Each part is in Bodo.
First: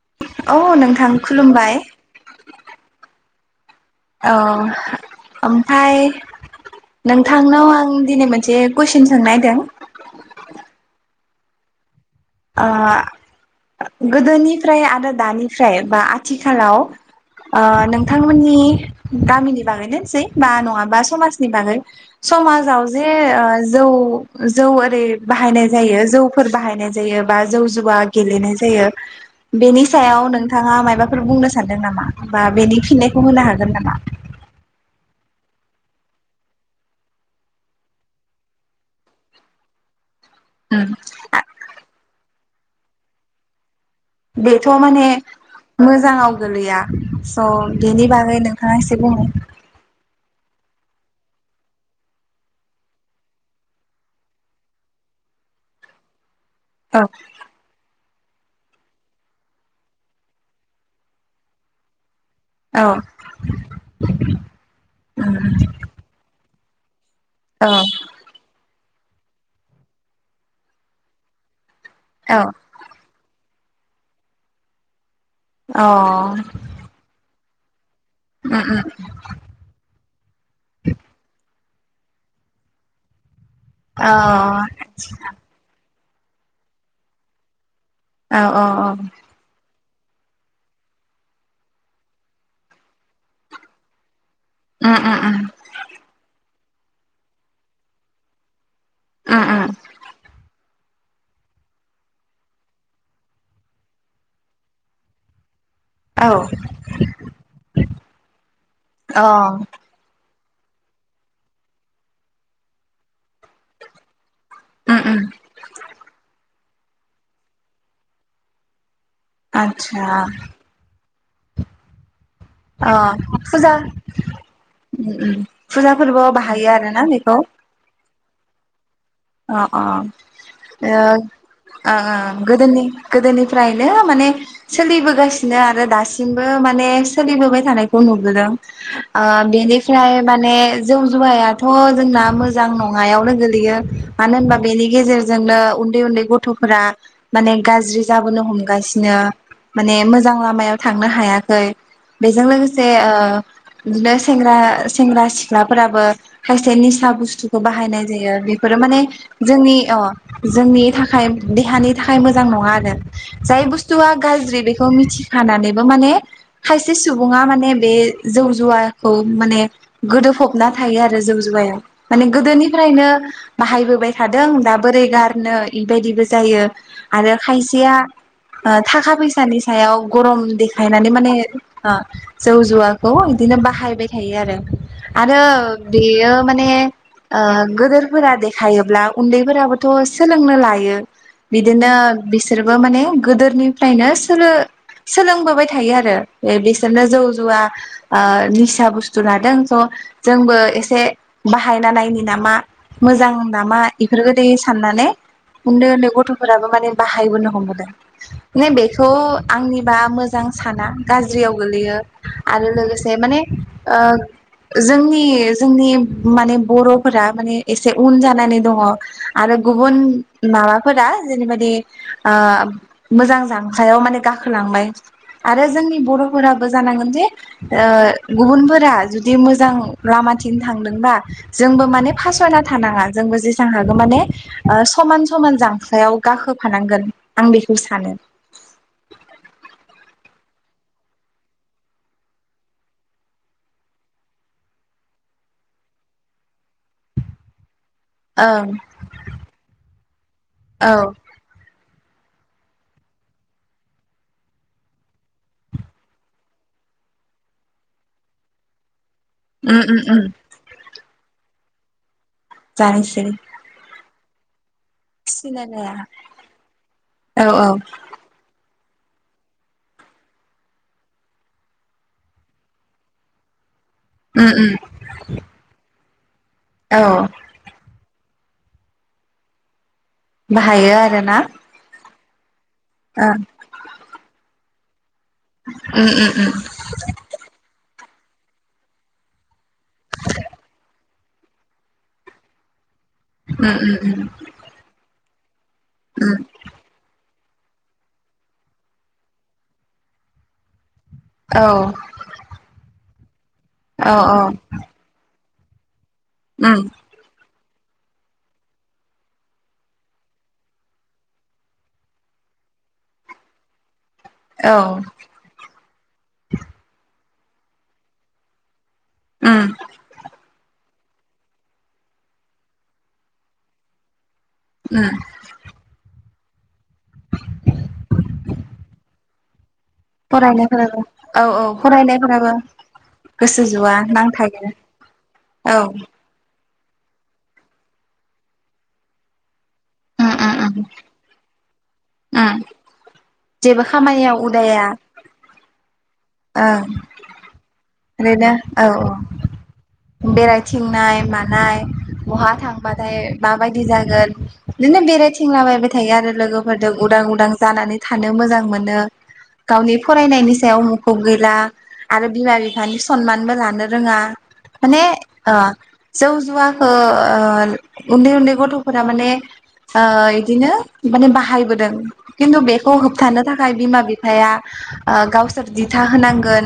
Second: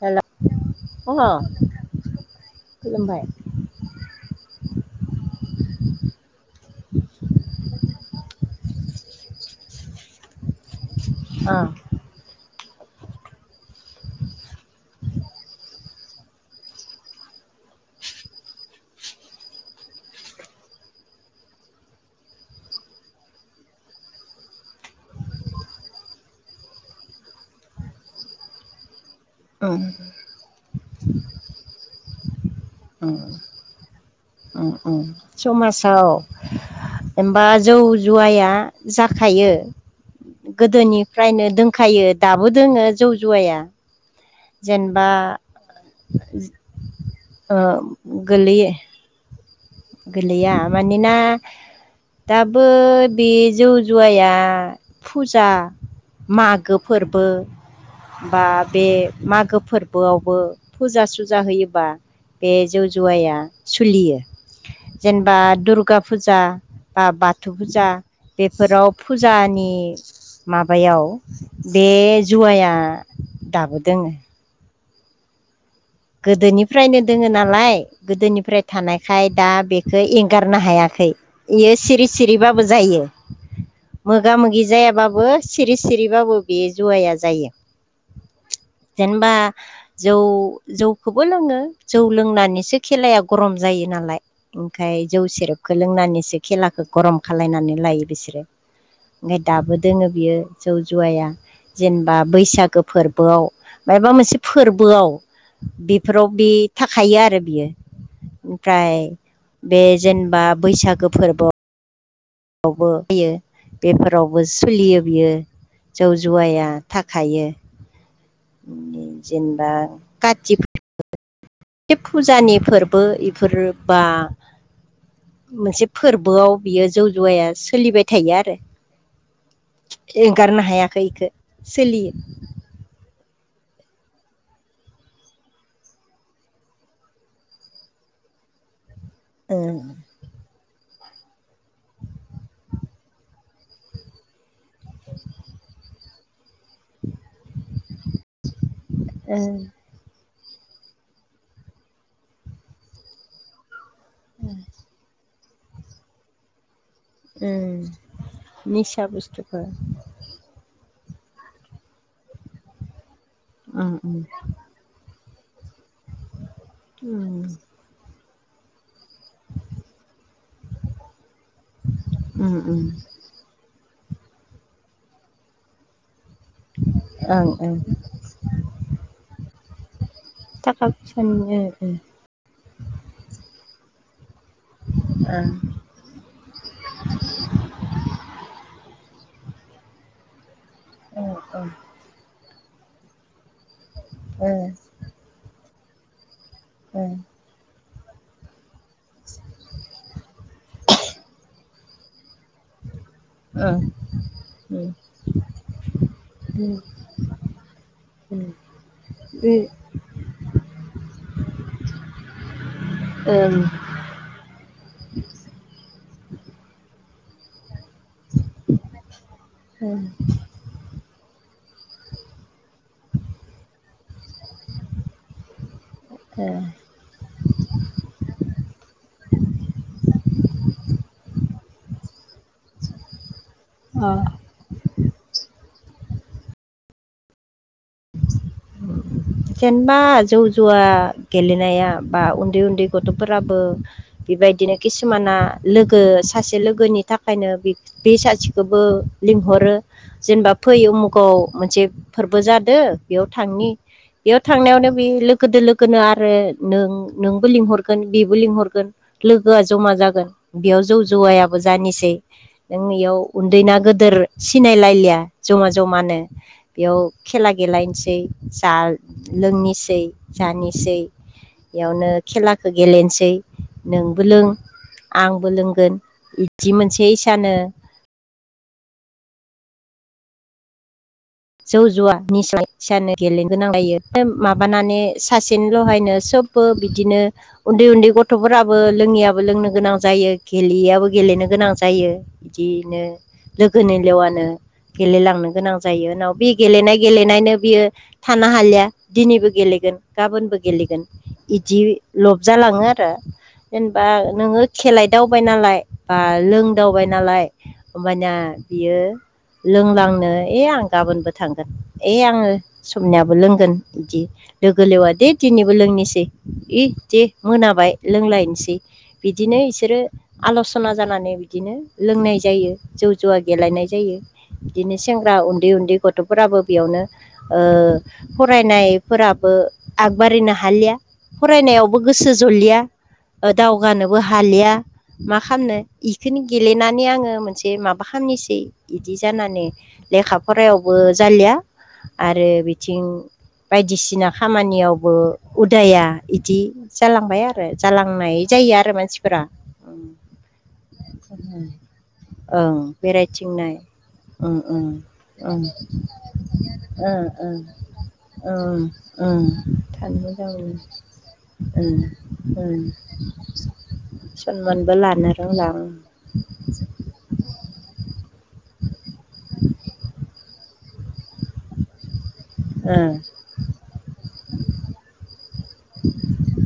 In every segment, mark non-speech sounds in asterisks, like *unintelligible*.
हेलौ औ नोंथां अह खुलुमबाय खुलुमबाय। औ। ओमफ्राय नोंथांनाव आं दिनै मोनसे कुइसन सोंनायदों। अ। अ गोदोनिफ्राय आरो दानिफ्राय बा आथिखालाव ओ नोंथांमोननि गामिनि बागैनोसै बा नङाबा समाजनि बागै समाजाव जे जौ जौ ओरै बाहायनाय जायो जौफोर बाहायनाय जा यो बा जौ जुवा गेलेनाय जायो ओं बेनि सायाव नोंथाङा माइबा फोर बुंनो सानदों नामा बा बेनि उम फिननायखौ होनो हागोन नामा? उम उम समाजाव एबा जौ जुवाया जाखायो गोदोनिफ्रायनो दोंखायो दाबो दोङो जौ जुवाया बेथ' माने जेनेबा मोजाङाव गोलैया स' ओ बेनि बागै गोलैयो नोंथाङा एसे बुं गोलैया मानोना दाबो बे जौ जुवाया फुजा मागो औ फोरबो बा बे मागो फोरबोआवबो फुजा सुजा होयोबा बे जौ औ जुवाया सोलियो जेनेबा उम दुर्गा फुजा बा बाथौ फुजा बेफोराव फुजानि माबायाव बे औ जुवाया दाबो दोङो अ गोदोनिफ्रायनो दोङो नालाय उम गोदोनिफ्राय उम थानायखाय दा बेखौ एंगारनो हायाखै बेयो सिरि सिरिबाबो जायो अ औ मोगा मोगि जायाबाबो सिरि सिरिबाबो बे जुवया जायो औ औ जेनेबा जौ जौखौबो लोङो जौ लोंनानैसो खेलाया गरम जायो नालाय उम ओमफ्राय उम जौ सेरेबखौ लोंनानैसो खेलाखौ गरम खालायनानै लायो बिसोरो उम उम दाबो दोङो बियो जौ जुवाया जेनेबा बैसागो फोरबोआव मायाबा मोनसे फोरबोआव औ बेफोराव बि थाखायो आरो बियो ओमफ्राय अ उम बे जेनेबा बैसागो फोरबो आवबो होयो बेफोरावबो सोलियो उम बियो जौ जुवाया थाखायो जेनेबा आतसा कातिख बेब फुजानि अ फोरबो बेफोर फुजा बा उम उम मोनसे फुजा फोरबोआव बाहायो बियो आरोना जौ बेखौ जुवाया सोलिबाय थायो आरो अ अ एंगारनो ओ हायाखै ओ इखो सोलियो ओ गोदोनि गोदोनि फ्राइनो माने सोलिबोगासिनो आरो दासिमबो माने सोलिबोबाय थानायखौ नुबोदों आ ओ बेनिफ्राय माने जौ जुवायाथ' जोंना मोजां नङायावनो गोलैयो मानो होनबा बेनि गेजेरजोंनो उन्दै उन्दै गथ'फोरा माने गाज्रि जाबोनो हमो गासिनो ओ माने मो मोजां लामायाव थांनो हायाखै बेजों लोगोसे ओ बिदिनो सेंग्रा सेंग्रा सिख्लाफोराबो खायसे निसा ओ बुस्थुखौ बाहायनाय जायो बेफोरो माने निसा बुस्थुखौ जोंनि ओ जोंनि देहानि थाखाय मोजां नङा आरो जाय उम बुस्थुआ उम गाज्रि बेखौ मिथिखानानै बो माने खायसे सुबुङा माने बे जौ जुवा खौ माने गोदोफबना थायो आरो जौ जुवाया माने उम उम गोदोनिफ्रायनो बाहायबो बोबाय थादों दा बोरै गारनो बेबायदिबो जायो आरो ओं ओं खायसेया थाखा फैसानि सायाव गरम थाखा देखायनानै माने फैसानि ओ जौ ओ जुवाखौ बिदि बाहायबाय थायो आरो आरो बेयो माने ओ गेदोरफोरा देखायो माने उन्दैफोराबोथ' सोलोंनो लायो ओ ओ बिदिनो बिसोरबो माने गोदोरनिफ्रायनो सोलो सोलोंबोबाय थायो आरो बे बिसोरनो जौ जुवा निसा बुस्थु लादों स' जोंबो एसे बाहायना नायनि नामा मोजां नामा इफोरगोदि साननानै उन्दै उन्दै गथ'फोराबो माने बाहायबोनो हमबोदों ओ माने बेखौ आंनिबा मोजां आं साना गाज्रियाव गोलैयो आरो लोगोसे माने ओ जोंनि जोंनि माने बर'फोरा माने एसे उन जानानै दङ आरो गुबुन माबाफोरा जेरैबादि मोजां जांखायाव माने गा खोलांबाय आरो जोंनि ओ बर'फोराबो जानांगोन जे गुबुनफोरा जुदि मोजां लामाथिंनो थांदोंबा जोंबो माने फासयना थानाङा जोंबो जेसां हागौ ओ माने समान समान जां खायाव गाखोफानांगोन आं बेखौ सानो जेनेबा जौ जुवा गेलेनाया बा उन्दै उन्दै गथ'फोराबो बेबायदिनो किसुमाना लोगो सासे लोगोनि थाखायनो बे ओं सासेखौबो लिंहरो जेनेबा फै औ उमुगाव मोनसे फोरबो जादो बेयाव थांनि बेयाव थांनायावनो बे लोगोदो लोगोनो आरो नों नोंबो लिंहरगोन बेबो लिंहरगोन लोगोआ उम जमा उम उम जागोन बेयाव जौ जौवायाबो जानोसै। नों इयाव जानोसै उन्दैना गोदोर सिनायलायलिया जमा सिनायलाया जमानो बेयाव औ खेला औ गेलायनोसै जा लोंनोसै जानोसै बेयावनो खेलाखौ गेलेनोसै। नोंबो लों उम उम आंबो लोंगोन बिदि औ मोनसे इसानो बाहायो आरोना जौ जुवा निसा निसानो ओं गेलेनो गोनां जायो माबानानै उम सासेनिल'हायनो उम सोबबो बिदिनो उन्दै उन्दै गथ'फोराबो लोङियाबो लोंनो गोनां जायो गेलेयियाबो गेलेनो गोनां जायो बिदिनो उम उम लोगोनि उम लेवानो गेलेलांनो गोनां जायो उनाव उम बे गेलेनाय गेलेनायनो बियो थानो हालिया दिनैबो गेलेगोन गाबोनबो गेलेगोन औ बिदि लबजालाङो आरो जेनेबा औ औ नोङो खेलायदावबाय नालाय बा उम लोंदावबाय नालाय होमबानिया बियो लोंलांनो ए आं गाबोनबो थांगोन ओइ आङो सबनियाबो लोंगोन बिदि औ लोगो लेवा दे दिनैबो लोंनोसै दे मोनाबाय लोंलायनोसै बिदिनो उम बिसोरो आल' सना जानानै बिदिनो लोंनाय जायो जौ जुवा गेलेनाय जायो। बिदिनो उम सेंग्रा उन्दै उन्दै गथ'फोराबो बेयावनो फरायनायफोराबो आगबारिनो हालिया फरायनायफोराबो औ औ फरायनायावबो गोसो फरायनायफोराबो जलिया गोसो ज'आ दावगानोबो नांथायो हालिया मा औ खालामनो बेखौनो गेलेनानै आङो मोनसे माबा खालामनोसै बिदि जानानै उम लेखा उम उम फरायाव बो जालिया आरो उम बिथिं जेबो बायदिसिना खामानियाव उदाया खामानियावबो उदाया बिदि ओं जालांबाय आरो जालांनाय ओरैनो जायो औ आरो औ मानसिफोरा। बेरायथिंनाय मानाय बहा ओं थांबाथाय बेरायथिंनाय माबायदि जागोन ओं ओं बिदिनो बेराय ओं थिंलाबायाबाय थायो आरो लोगोफोरजों उदां ओं उदां ओं जानानै थानो मोजां ओं मोनो ओं गावनि थानो फरायनाय मोजां बेनि मोनो सायाव मुखुब गैला ओं आरो बिमा ओं बिफानि सनमानबो लानो रोङा। सनमानबो माने लानो रोंला ओं जौ जुवाखौ उन्दै उन्दै गथ'फोरा माने ओ इदिनो माने बाहायबोदों खिन्थु बेखौ ओं होबथानो थाखाय बिमा बिफाया गावसोर दिथा होनांगोन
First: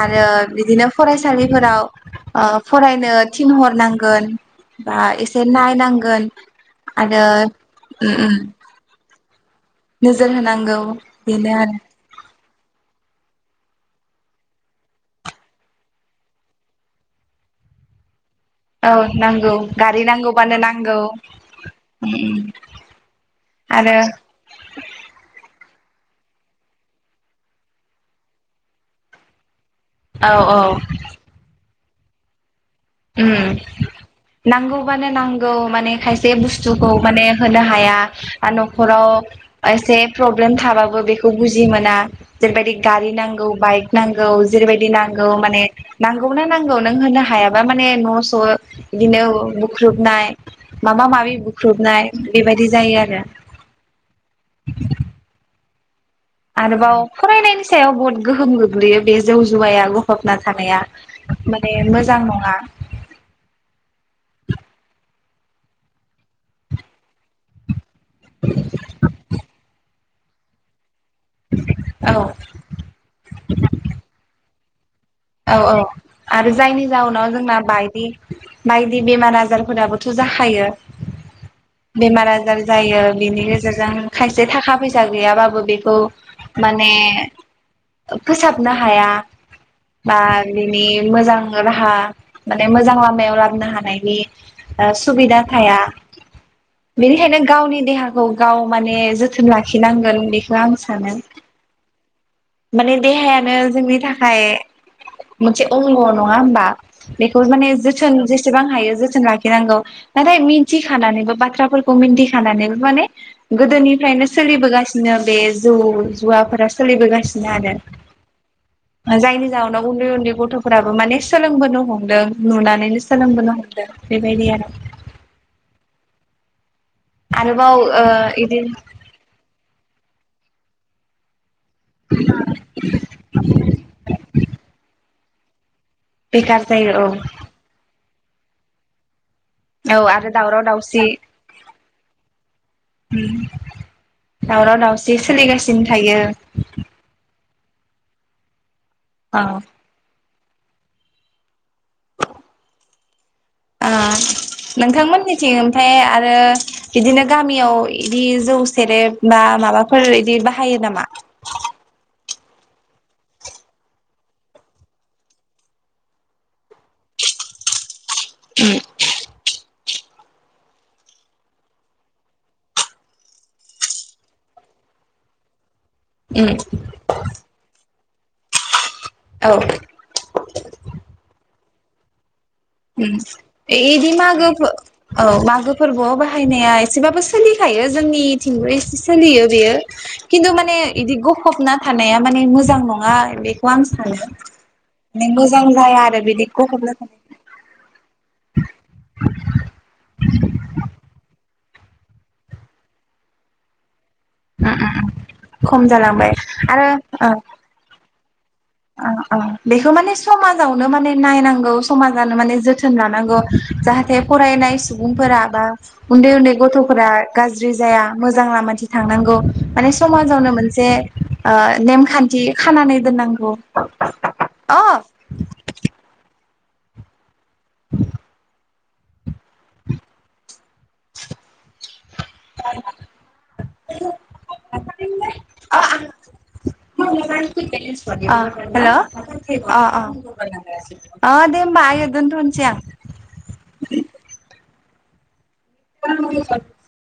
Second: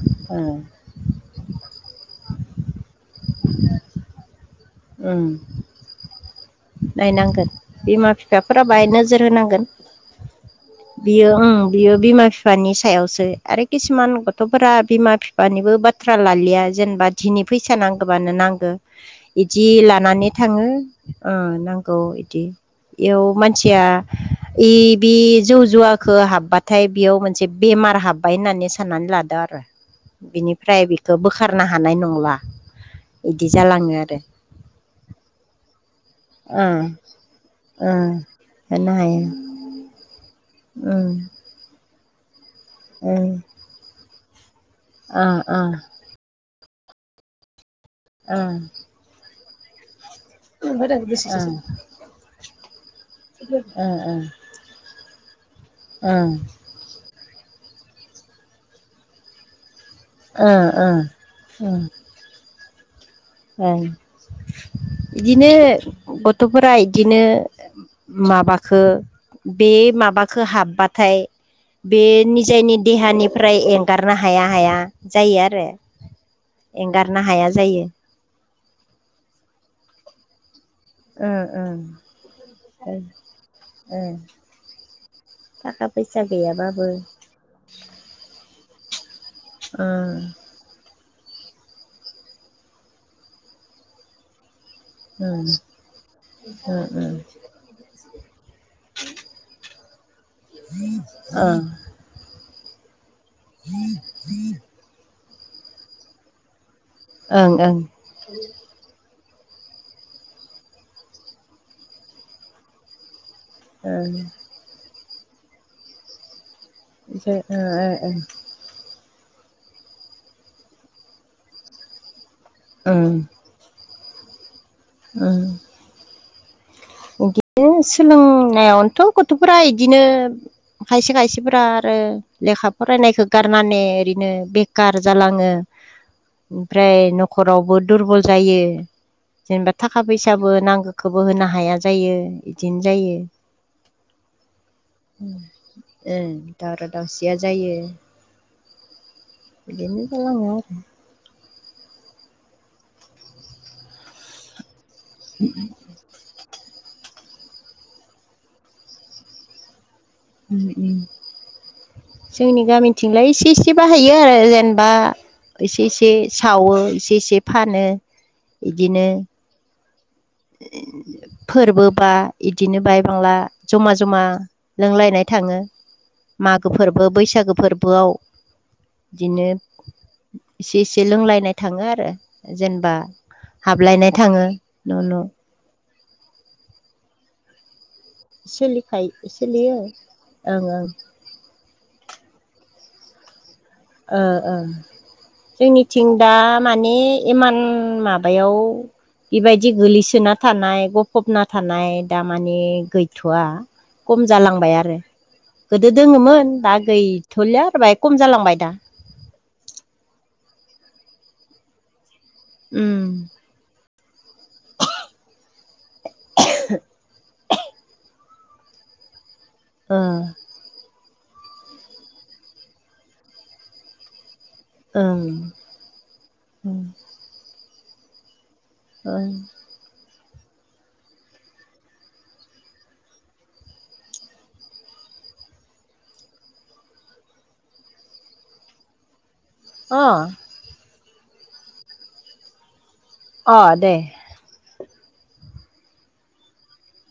आरो ओं बिदिनो फरायसालिफोराव फरायनो थिन हरनांगोन बा ओं एसे नायनांगोन आरो नायनांगोन बिमा उम उम बिफाफोरा बाहाय नोजोर होनांगोन नोजोर होनांगौ बियो बेनो ओं बियो बिमा बिफानि सायावसो आरो किसुमान गथ'फोरा बिमा बिफानिबो बाथ्रा लालिया जेनेबा दि फैसा नांगौबानो नांगौ आरो औ नांगौ इदि गारि लानानै नांगौबानो थाङो नांगौ ओ नांगौ उम उम इदि बेयाव मानसिया आरो बे जौ ज हुवाखौ हाबबाथाय बेयाव मोनसे बेमार हाब्बाय होननानै साननानै लादों आरो औ औ बिनिफ्राय बेखौ बोखारनो हानाय नंला इदि जालाङो आरो नांगौबानो नांगौ माने खायसे ओ बुस्थुखौ मान होनो ओ हाया होनो न'खराव हायो खायसे प्रब्लेम थाबाबो उम बेखौ बुजि मोना जेरैबायदि गारि उम नांगौ बाइक नांगौ जेरैबायदि ओ नांगौ माने ओ नांगौ नांगौ नांगौ नों होनो हायाबा माने न' स' बिदिनो बुख्रुबनाय बिदिनो माबा माबि बुख्रुबनाय बेबायदि जायो आरो *inaudible* आरोबाव फरायनायनि सायाव बहुत गोहोम गोग्लैयो बे जौ जुवाय आग हबना थानाया माने मोजां नङा बिदिनो गथ'फोरा इदिनो माबाखो बे माबाखो हाबबा नाथाय बे औ निजायनि देहानिफ्राय एंगारनो हाया हाया जायो औ आरो औ आरो जायनि एंगारनो जाउनाव हाया जोंना जायो बायदि बायदि बेमार आजारफोराबोथ' जाखायो ओं ओं बेमार आजार जायो बिनि गेजेरजों खायसे थाखा फैसा गैयाबाबो थाखा बेखौ फैसा गैयाबाबो माने फोसाबनो हाया ओम बा बिनि मोजां राहा माने मोजां लामायाव लाबोनो हानायनि ओ सुबिदा ओम थाया ओम ओम बेनिखायनो गावनि देहाखौ गाव माने जोथोन लाखिनांगोन बेखौ आं सानो ओं माने देहायानो जोंनि थाखाय मोनसे अंग नङा होमबा बेखौ ओं माने ओं जोथोन जेसेबां हायो जोथोन लाखि नांगौगौ नाथाय मिथि खानानैबो बाथ्राफोरखौ मिथि खानानैबो माने ओं गोदोनिफ्रायनो सोलिबोगासिनो बे जौ जुवाफोरा सोलिबोगासिनो उ आरो उ उ जायनि जाहोननाव उन्दै उन्दै गथ'फोराबो माने सोलोंबोनो हमदों नुनानैनो सोलोंबोनो हमदो बेबायदि आरो ओ बिदिनो आरोबाव ओ इदि सोलोंनायावनोथ' गथ'फोरा इदिनो खायसे खायसे मानसिफोरा आरो लेखा फरायनायखौ गारनानै ओरैनो बेखार जालाङो बेखार जायो ओमफ्राय औ न'खरावबो दुरबल जायो जेनेबा थाखा औ आरो फैसाबो दावराव दावसि नांगौखौबो होनो हाया जायो बिदिनो जायो दावराव दावसि सोलिगासिनो थायो दावराव दावसिया जायो औ बिदिनोनो जालाङो आरो नोंथांमोननिथिं ओमफ्राय आरो बिदिनो गामियाव इदि जौ सेरेब बा माबाफोर इदि बाहायो नामा? जोंनि गामिथिंलाय इसे इसे बाहायो आरो जेनेबा इसे एसे सावो इसे ए इसे फानो उम बिदिनो फोरबो बा बिदिनो बाय बांला जमा जमा लोंलायनाय थाङो उम मागो फोरबो बैसागो फोरबोआव बिदिनो औ एसे इसे लोंलायनाय थाङो आरो जेनेबा हाबलायनाय थाङो इदिमागो न' न' औ मागो फोरबोआव बाहायनाया एसेबाबो सोलिखायो जोंनिथिंबो एसे सोलियो बेयो खिन्थु ओं माने ओं बिदि गफबना थानाया माने मोजां नङ नङा बेखौ आं सानो ओ ओ माने मोजां जाया जोंनिथिं आरो दा बिदिखौ माने हरनो स माबायाव बिबायदि गोलैसोना थानाय गफबना थानाय थानाय दामानिे गैथ'आ खम जालांबाय आरो खम गोदो जालांबाय दोङोमोन दा आरो ओ गैथ'लिया आरो ब खम जालांबाय दा औ बेखौ माने समाजावनो माने नायनांगौ समाज *unintelligible* जोथोन उम लानानगौ जा फरायनाय सुबुंफोरा बा उन्दै उन्दै गथ'फोरा गाज्रि जाया मोजां लामाथि थांनांगौ माने ओ समाजावनो मोनसे ओ नेमखान्थि खानानै दोननांगौ अ ओ *inaudible* *inaudible* *unintelligible* हेल' अ अ अ दे होमबा आयो दनथसै आं अ दे *unintelligible*